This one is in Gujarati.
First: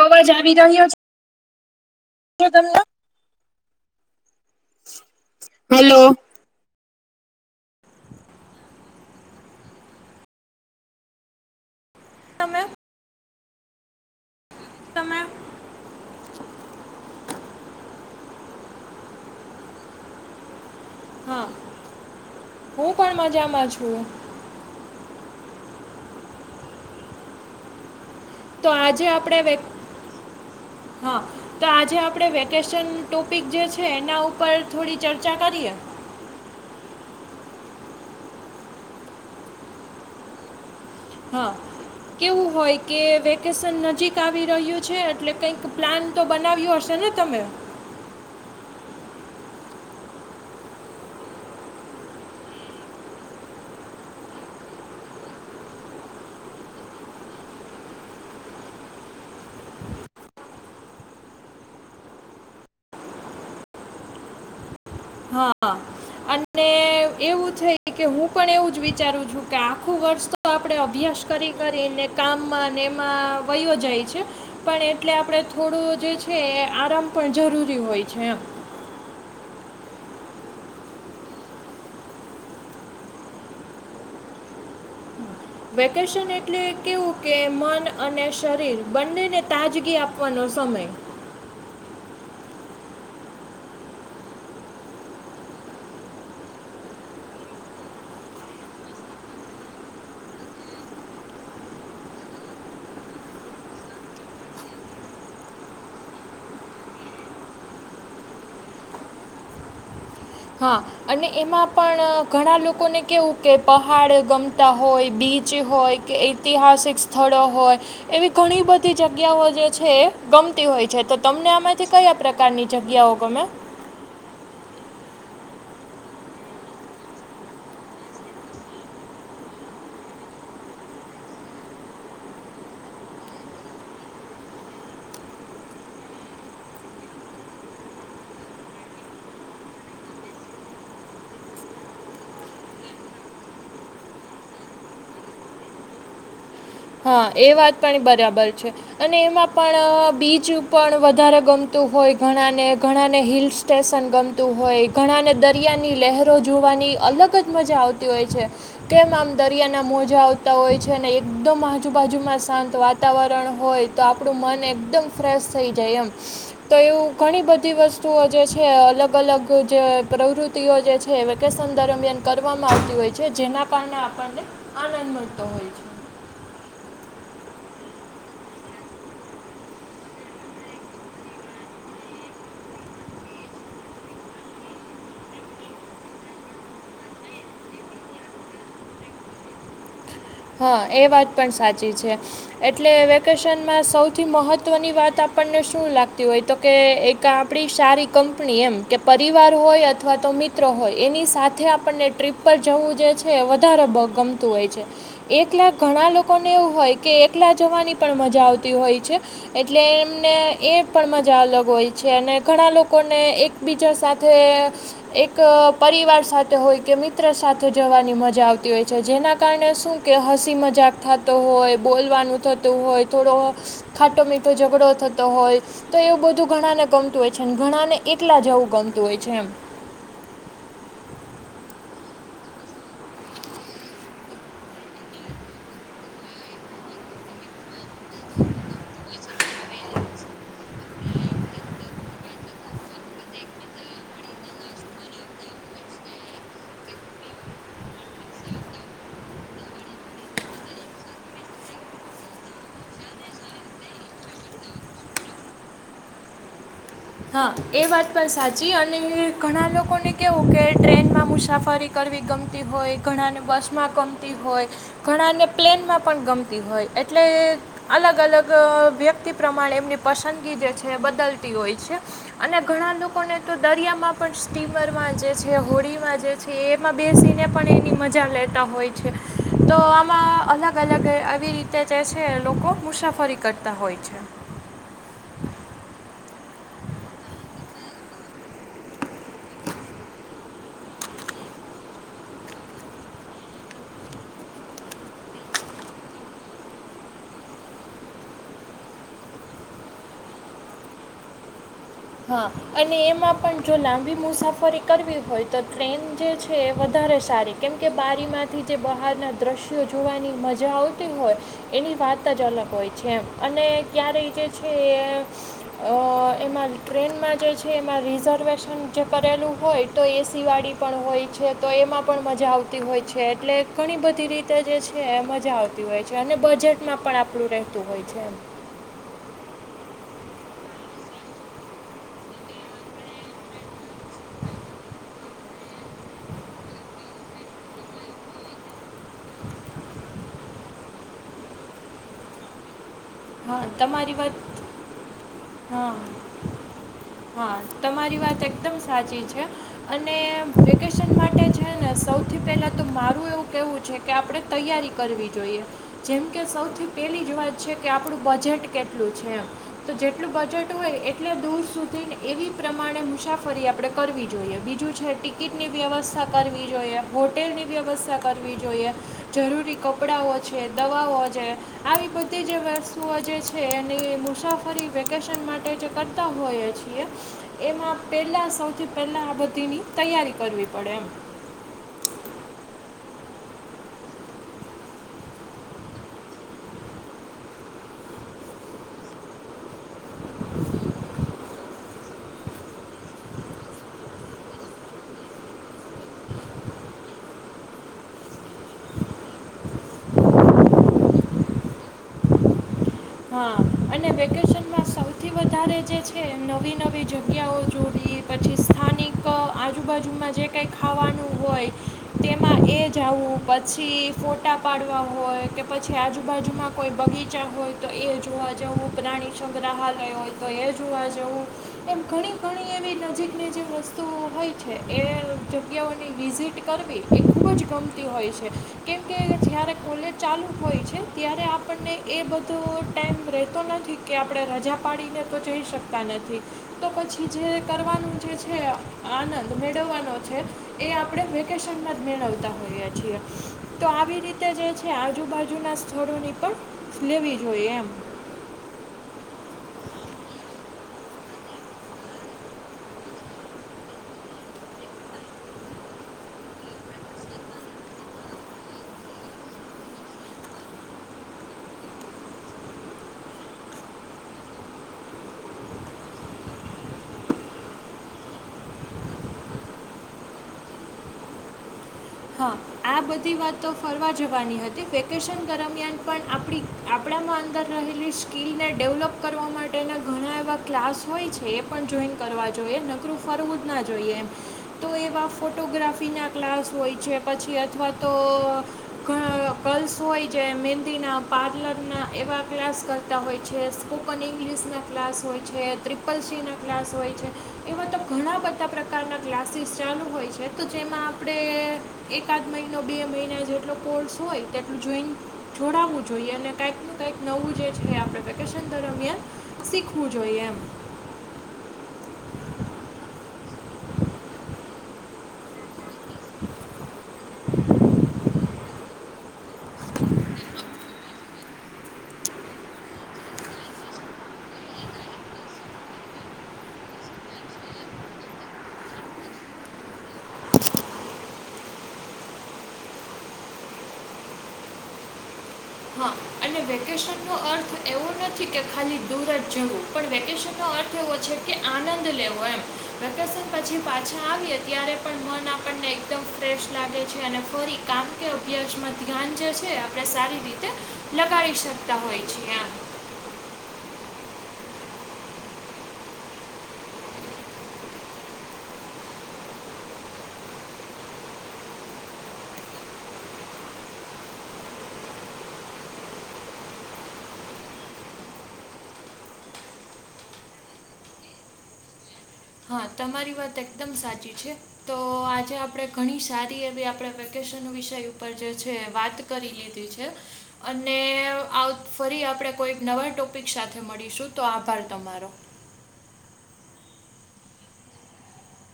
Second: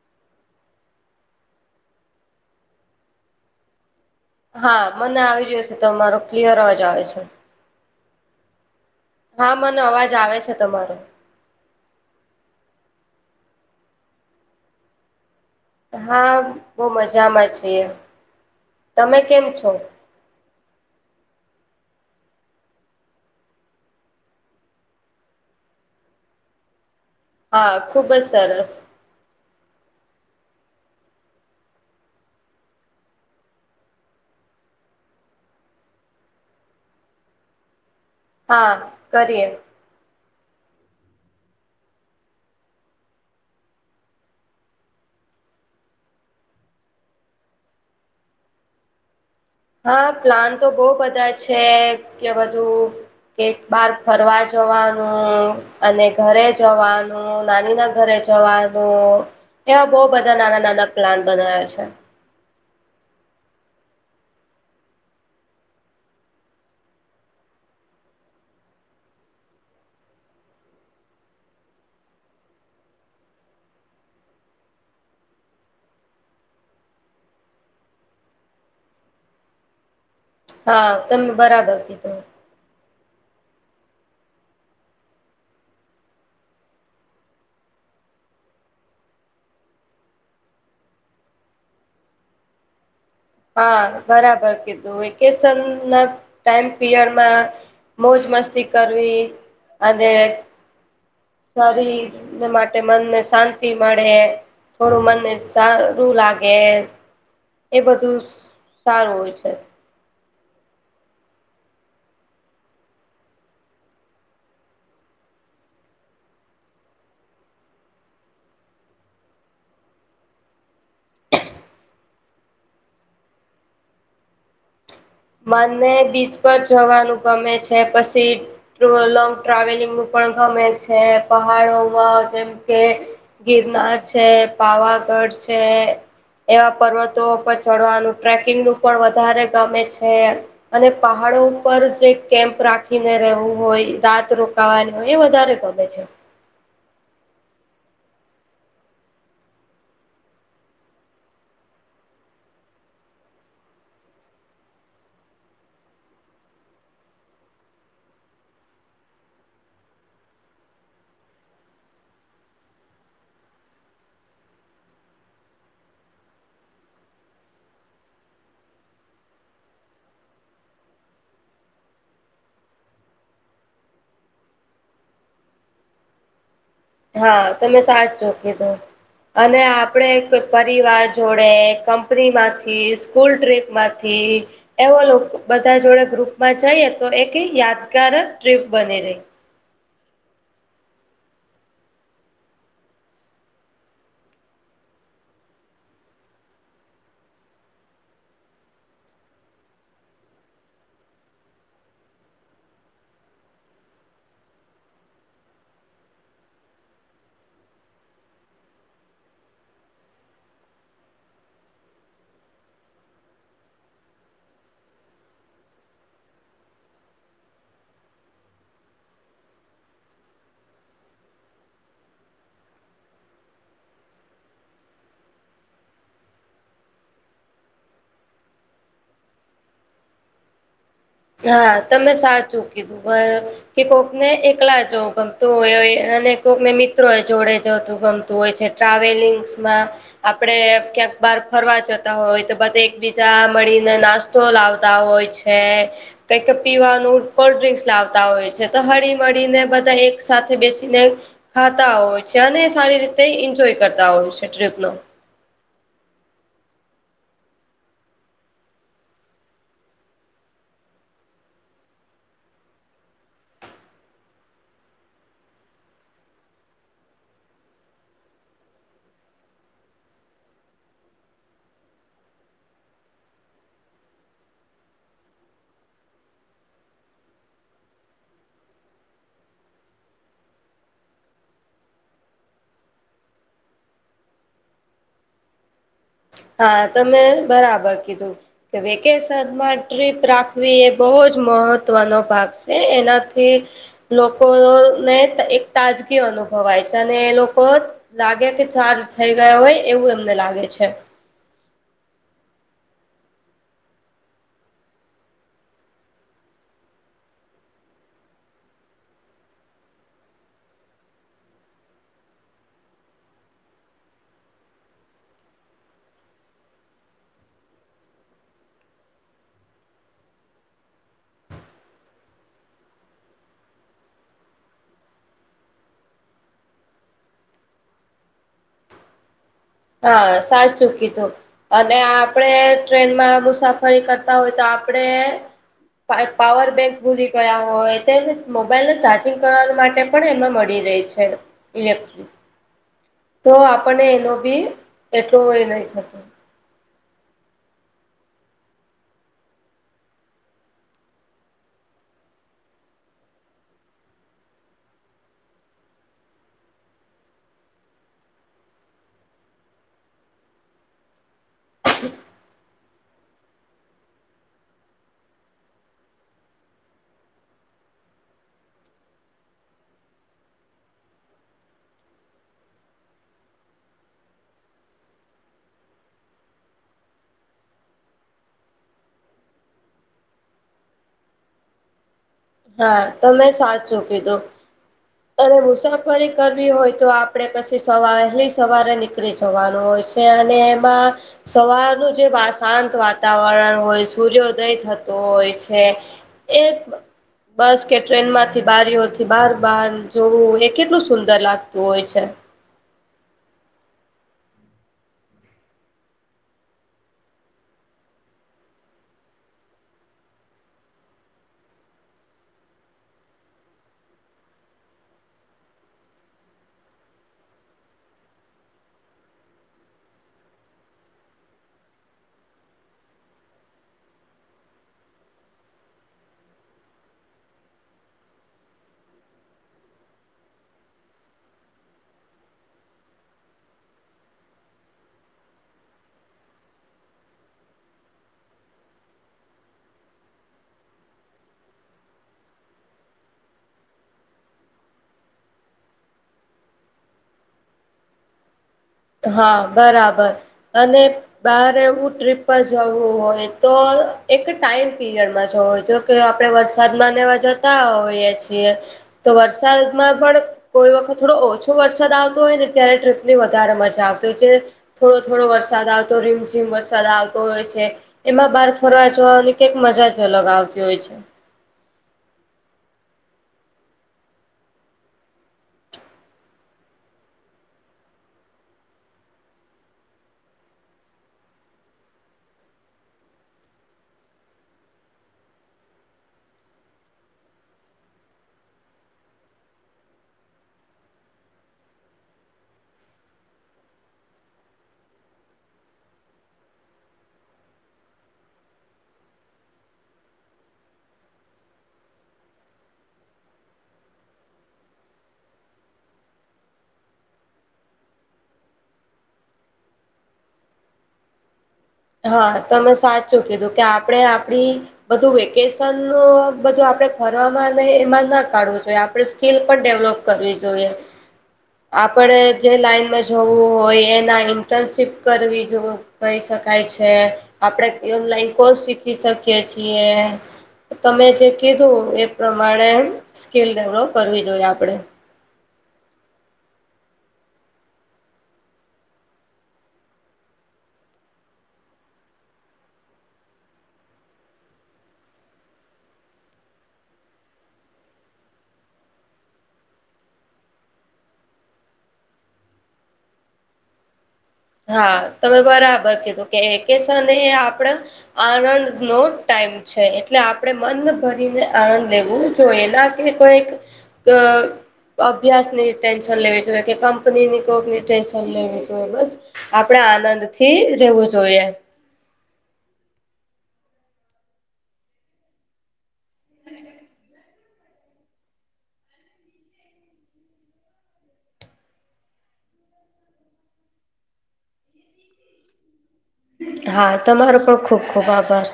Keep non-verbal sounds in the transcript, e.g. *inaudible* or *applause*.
અવાજ આવી રહ્યો છે તમને? હા મને આવી રહ્યો છે હલો તમારો ક્લિયર અવાજ આવે છે. હા મને અવાજ આવે છે તમારો. તમે તમે હા બહ મજામાં છેએ. તમે કેમ છો? હા હું પણ મજામાં છું. હા. ખૂબ સરસ. તો આજે આપડે *inaudible* હા. તો આજે આપણે વેકેશન ટોપિક જે છે એના ઉપર થોડી ચર્ચા કરીએ. હા કરીએે. હા કેવું હોય કે વેકેશન નજીક આવી રહ્યું છે એટલે કંઈક પ્લાન તો બનાવ્યું હશે ને તમે. હા પ્લાન તો બહુ બધા છે કે બધું. કેક બાર ફરવા જવાનું. અને ઘરે જવાનું નાની ના ઘરે જવાનું એવા બહુ બધા નાના નાના પ્લાન બનાવ્યા છે. હા. અને એવું થઈ કે હું પણ એવું જ વિચારું છું કે આખું વર્ષ તો તો આપડે અભ્યાસ કરી કરીને કામમાં ને એમાં વયોયો જાય છે. પણ એટલે આપણેે થોડું જે છે એ આરામ પણ જરૂરી હોય છે એમ. હા તમે બરાબર કીધું. વેકેશન એટલે કેવું કે મન અને શરીર બંનેને તાજગી આપવાનો સમય. હા બરાબર કીધું વેકેશન ના ટાઈમ પીરિયડમાં. મોજ મસ્તી કરવી અને. સારી માટે મનને શાંતિ મળે. થોડું મને સારું લાગે. એ બધું સારું હોય છે. હા. અને એમાં પણ ઘણા લોકોને કહેવું કે પહાડ ગમતા હોય બીચ હોય કે એ. ઐતિહાસિક સ્થળો હોય. એવી ઘણી બધી જગ્યાઓ જે છે એ ગમતી હોય છે તો તમને આમાંથી કયા પ્રકાર. કરની જ ગયાઓગ મેં. મને બીચ પર જવાનું ગમે છે પછી. લોંગ ટ્રાવેલિંગ પણ ગમે છે પહાડોમાં જેમ કે. ગિરનાર છે પાવાગઢ છે. એવા પર્વતો પર ચડવાનું ટ્રેકિંગ નું પણ વધારે ગમે છે. અને પહાડો ઉપર જે કેમ્પ રાખીને રહેવું હોય રાત રોકાવાની હોય એ વધારે. કગ છે. હા એ વાત પણ બરાબર છે. અને એમાં પણ બીચ પણ વધારે ગમતું હોય ઘણા ને ઘણાને હિલ્લ્સ. સ્ટેશન ગમતું હોય ઘણાને દરિયાની લહેરો જોવાની અલગ જ મજા આવતી હોય છે. કેમ આમ દરિયા ના મોજા આવતા હોય છે અને. એકદમ આજુબાજુમાં શાંત વાતાવરણ હોય તો આપણું મન એકદમ ફ્રેશ થઈ જાય એમ. તો એવું ઘણી બધી વસ્તુઓ જે છે અલગ અલગ જે પ્રવૃતિ. જે છે વેકેશન દરમિયાન કરવામાં આવતી હોય છે જેના કારણે આપણને. આનંદ મળતો હોય છે. હા તમે સાચ છો કીધો. અને આપણે કોઈ પરિવાર જોડે કંપનીમાંથી. સ્કૂલ ટ્રીપમાંથી. એવો લોકો બધા જોડે ગ્રુપમાં જઈએ તો એક યાદગાર ટ્રીપ બની રહી. હા એ વાત પણ સાચી છે એટલે વેકેશનમાં સૌથી મહત્વની વાત આપણને શું લાગતી હોય. તો કે એક આપડી સારી કંપની એમ કે પરિવાર હોય અથવા તો મિત્ર. હોય એની સાથે આપણને ટ્રીપ પર જવું જે છે વધારે ગમતું હોય છે. એકલા ઘણા લોકોને એવું હોય કે એકલા જવાની પણ મજા આવતી હોય છે. એટલે એમને એ પણ મજા અલગ હોય છે અને ઘણા લોકોને એક. બીજા સાથે. એક પરિવાર સાથે હોય કે મિત્ર સાથે જવાની મજા આવતી હોય છે જેના કારણે શું. કે હસી મજાક થતો હોય બોલવાનું થતું હોય થોડો ખાટો મીઠો ઝઘડો થતો હોય. તો એવું બધું ઘણાને ગમતું હોય છે ઘણા ને એટલા જવું ગમતું હોય છે એમ. હા તમે સાચું કીધું. કે કોકને એકલા જોવું ગમતું હોય અને કોકને મિત્રો જોડે જતું ગમતું હોય છે ટ્રાવેલિંગ્સમાં આપડે ક્યાંક બહાર ફરવા જતા હોય તો બધ એકબીજા મળીને નાસ્તો લાવતા હોય હ. કંઈક પીવાનું કોલ્ડ ડ્ર્રીંક્સ લાવતા હોય છે તો હરી મળરીીને બધા એક સાથે બેસીને. ખાતા હોય છે અને સારી રીતે એન્જોય કરતા હોય છે ટ્રીપનો. હા એ વાત પણ સાચી અને ઘણા લોકોને કેવું કે ટ્રેનમાં મુસાફરી. કરવી ગમતી હોય ઘણાને બસમાં ગમતી હોય. ઘણાને પ્લેનમાં પણ ગમતી હોય એટલે અલગ અલગ વ્યક્તિ પ્રમાણે એમની પસંદગી જે છે એ બદલતી હોય છે. અને ઘણા લોકોને તો દરિયામાં પણ સ્ટીમરમાં જે છે હોળીમાં જે છે. એમાં બેસીને પણ એની મજા લેતા હોય છે. તો આમાં અલગ અલગ આવી રીતે જે છે લોકો મુસાફરી કરતા હોય છે. હા તમે બરાબર કીધું કે વેકેશનમાં ટ્રીપ રાખવી એ બહુ જ મહત્વનો ભાગ છે એનાથી લોકો ને એક તાજગી અનુભવાય છે અને એ લોકો લાગે કે ચાર્જ થઈ ગયા હોય એવું એમને લાગે છે. હા અને એમાં પણ જો લાંબી મુસાફરી કરવી હોય તો ટ્રેન જે છે એ વધારે સારી કેમ કે બારીમાંથી જે બહારનાં દ્રશ્યો જોવાની મજા આવતી હોય એની વાત જ અલગ હોય છે એમ અને ક્યારેય જે છે એ અ એમાં ટ્રેનમાં જે છે એમાં રિઝર્વેશન જે કરેલું હોય તો એસીવાળી પણ હોય છે. તો એમાં પણ મજા આવતી હોય છે એટલે ઘણી બધી રીતે જે છે મજા આવ હોય છે અને બજેટમાં પણ આપણું રહેતું હોય છે એમ હા સાચૂ કીધું અને આપણેે ટ્રેનમાં મુસાફરી કરતા હોય તો આપણે પાવર બેંક ભૂલી ગયા હોય તેમ મોબાઈલને ચાર્જિંગ કરવા માટે પણ એમાં મળી રહી છે ઇલેક્ટિક તો હા આપણને તમારી એનો વાત બી એટલો એ નહી હા થતો હા તમારી વાત એકદમ સાચી છે. અને વેકેશન માટે છેને સૌથી પેલા તો મારું એવું કેવું છે. કે આપણે તૈયારી કરવી જોઈએ જેમ કે સૌથી પહેલી જ વાત છે. કે આપણું બજેટ કેટલું છે એમ તો જેટલું બજેટ હોય એટલે દૂર સુધીને એવી પ્રમાણે મુસાફરી આપણેે કરવી જોઈએ બીજું છે ટિકિટની વ્યવસ્થા કરવી જોઈએ, હોટેલની વ્યવસ્થા કરવી જોઈએ. જરૂરી કપડાંઓ છે દવાઓ છે આવી બધીજ જે વસ્તુઓ જે છે એ મુસાફરી વેકેશન માટે જે કરતા હોઈએ છીએ એમાં પહેલાં સૌથી પહેલાં આ બધીની તૈયારી કરવી પડે એમ હા તમે સાચુ કીધુ અને મુસાફરી કરવી હોય તો આપડે પછી સવારે નીકળી જવાનું હોય અને એમાં સવારનું જ જે શાંત વાતાવરણ હોય સૂર્યોદય થતો હોય છે એ બસ કે ટ્રેન માંથી બારીઓથી બહાર બહાર જોવું એ કેટલું સુંદર લાગતું હોય છે. હા અને વેકેશનમાં સ સૌથી વધારે જે છે નવી નવી જગ્યાઓ જોડી પછી સ્થાનિક આજુબાજુમાં જે કઈ ખાવાનું હોય તેમાં એ જ આવું પછી ફોટા પાડવા હોય કે પછી આજુબાજુમાં કોઈ બગીચા હોય તો એ જોવા જવું પ્રાણી સંગ્રહાલયો હોય તો એ જોવા જવું એમ ઘણી ઘણી એવી નજીકની જે વસ્તુઓ હોય છે એ જગ્યાઓની વિઝિટ કરવી એ ખૂબ જ ગમતી હોય છે. કેમ કે જ્યારે કોલેજ ચાલુ હોય છે ત્યારે આપ આપણને એ બધ તો ટાઈમ રહેતો નથી કે આપણે રજા પાડીને તો જઈ શકતા નથી. તો પછી જે કરવાનું જે છે આનંદ મેળવવાનો છે. એ આપણે વેકેશનમાં જ મેળવતા હોઈએ છીએ તો આવી રીતે જે છે આજુબાજુના સ્થળોની પણ લેવી જોઈએ એમ હા બરાબર અને બહાર એવું ટ્રીપ પર જવું હોય તો એક ટાઈમ પીરિયડમાં જવો હોય જો કે આપણે વરસાદમાં લેવા જતા હોઈએ છીએ તો વરસાદમાં પણ કોઈ વખત થોડો ઓછો વરસાદ આવતો હોય ને ત્યારે ટ્રિપની વધારે મજ તો આવતો છે. થોડો થોડો વરસાદ આવતો રીમઝીમ વરસાદ આવતો હોય છે. એમાં બહાર ફરવા જવાની કંઈક મજા જ અલગ આવતી હોય છે. હહ આ બધી વાતો ફરવા જવાની હતી. વેકેશન દરમિયાન પણ આપણી આપણામાં અંદર રહેલી સ્કિલને ડેવલપ કરવા માટેના ઘણા એવા ક્લાસ હોય છે એ પન જોઈન કરવા જોઈએ. નકરું ફરવું જ ના જોઈએ એમ. તો એવા ફોટોગ્રાફીના ક્લાસ હોય છે. પછી અથવા તો ગર્લ્સ હોય જે મહેંદીના પાર્લરના એવા ક્લાસ કરતા હોય છે, સ્પોકન ઈંગ્લિશના ક્લાસ હોય છે, ત્રી પલસીના ક્લાસ હોય છે. એવા તો ઘણા બધા પ્રકારના ક્લાસીસ ચાલુ હોય છે. તો જેમાં આપણે હ *inaudible* એકાદ મહિનો બે મહિના જેટલો કોર્સ હોય તેટલું જોઈન જોડાવવું જોઈએ. અને કાંઈક ન કાંઈક નવું જે છે આપણે વેકેશન દરમિયાન શીખવું જોઈએ એમ. હહ તમે સાચું કીધું કે આપડે આપડી બધું વેક વેકેશનનું બધું આપણે ફરવા માંને એમાં ના કાઢવું જોઈએ આપણે સ્કીલ પણ ડેવલોપ કરવી જોઈએ. આપણે જે લાઈનમાં જવું હોય એના ઇન્ટર્નશીપ કરવી જો કહી શકાય છે. આપણેે ઓનલાઈન કોર્સ શીખી શકીએ છીએ. તમે જે કીધું એ પ્રમાણે સ્કીલ ડેવલોપ કરવી જોઈએ આપણે. હા અને વેકેશનનો અર્થ એવો નથી કે ખાલી દૂર જ જવું પણ વેકેશનનો અર્થ એવો છે. કે આનંદ લેવો એમ. વેકેશન પછી પાછા આવીએ ત્યારે પણ મન આપણને એકદમ ફ્રેશ લાગે છે. અને ફરી કામ કે અભ્યાસમાં ધ્યાન જે છે આપણે સારી રીતે લગાડી શકતા હોય છે એમ. હા તમે બરાબર કીધું કે વેકેસન એ આપણે આનંદનો ટાઈમ છે. એટલે આપણે મન ભરીને આનંદ લેવું જોઈએ ના કે કોઈક ક અભ્યાસની ટેન્શન લેવી જોઈએ કે કંપનીની કોકની ટેન્શન લેવી જોઈએ બસ આપણેે આનંદથી રહેેવું જોઈએ. હા તમારી વાત એકદમ સાચી છે. તો આજે આપડે ઘણી સારી એવી આપણે વેકેશન વિષય ઉપર જે છે એ વાત કરી લીધી છે. અને આવત ફરી આપણે કોઈક નવા ટોપિક સાથે મળીશું તો આભાર તમારો. હા તમારો પણ ખુબ ખુબ આભાર.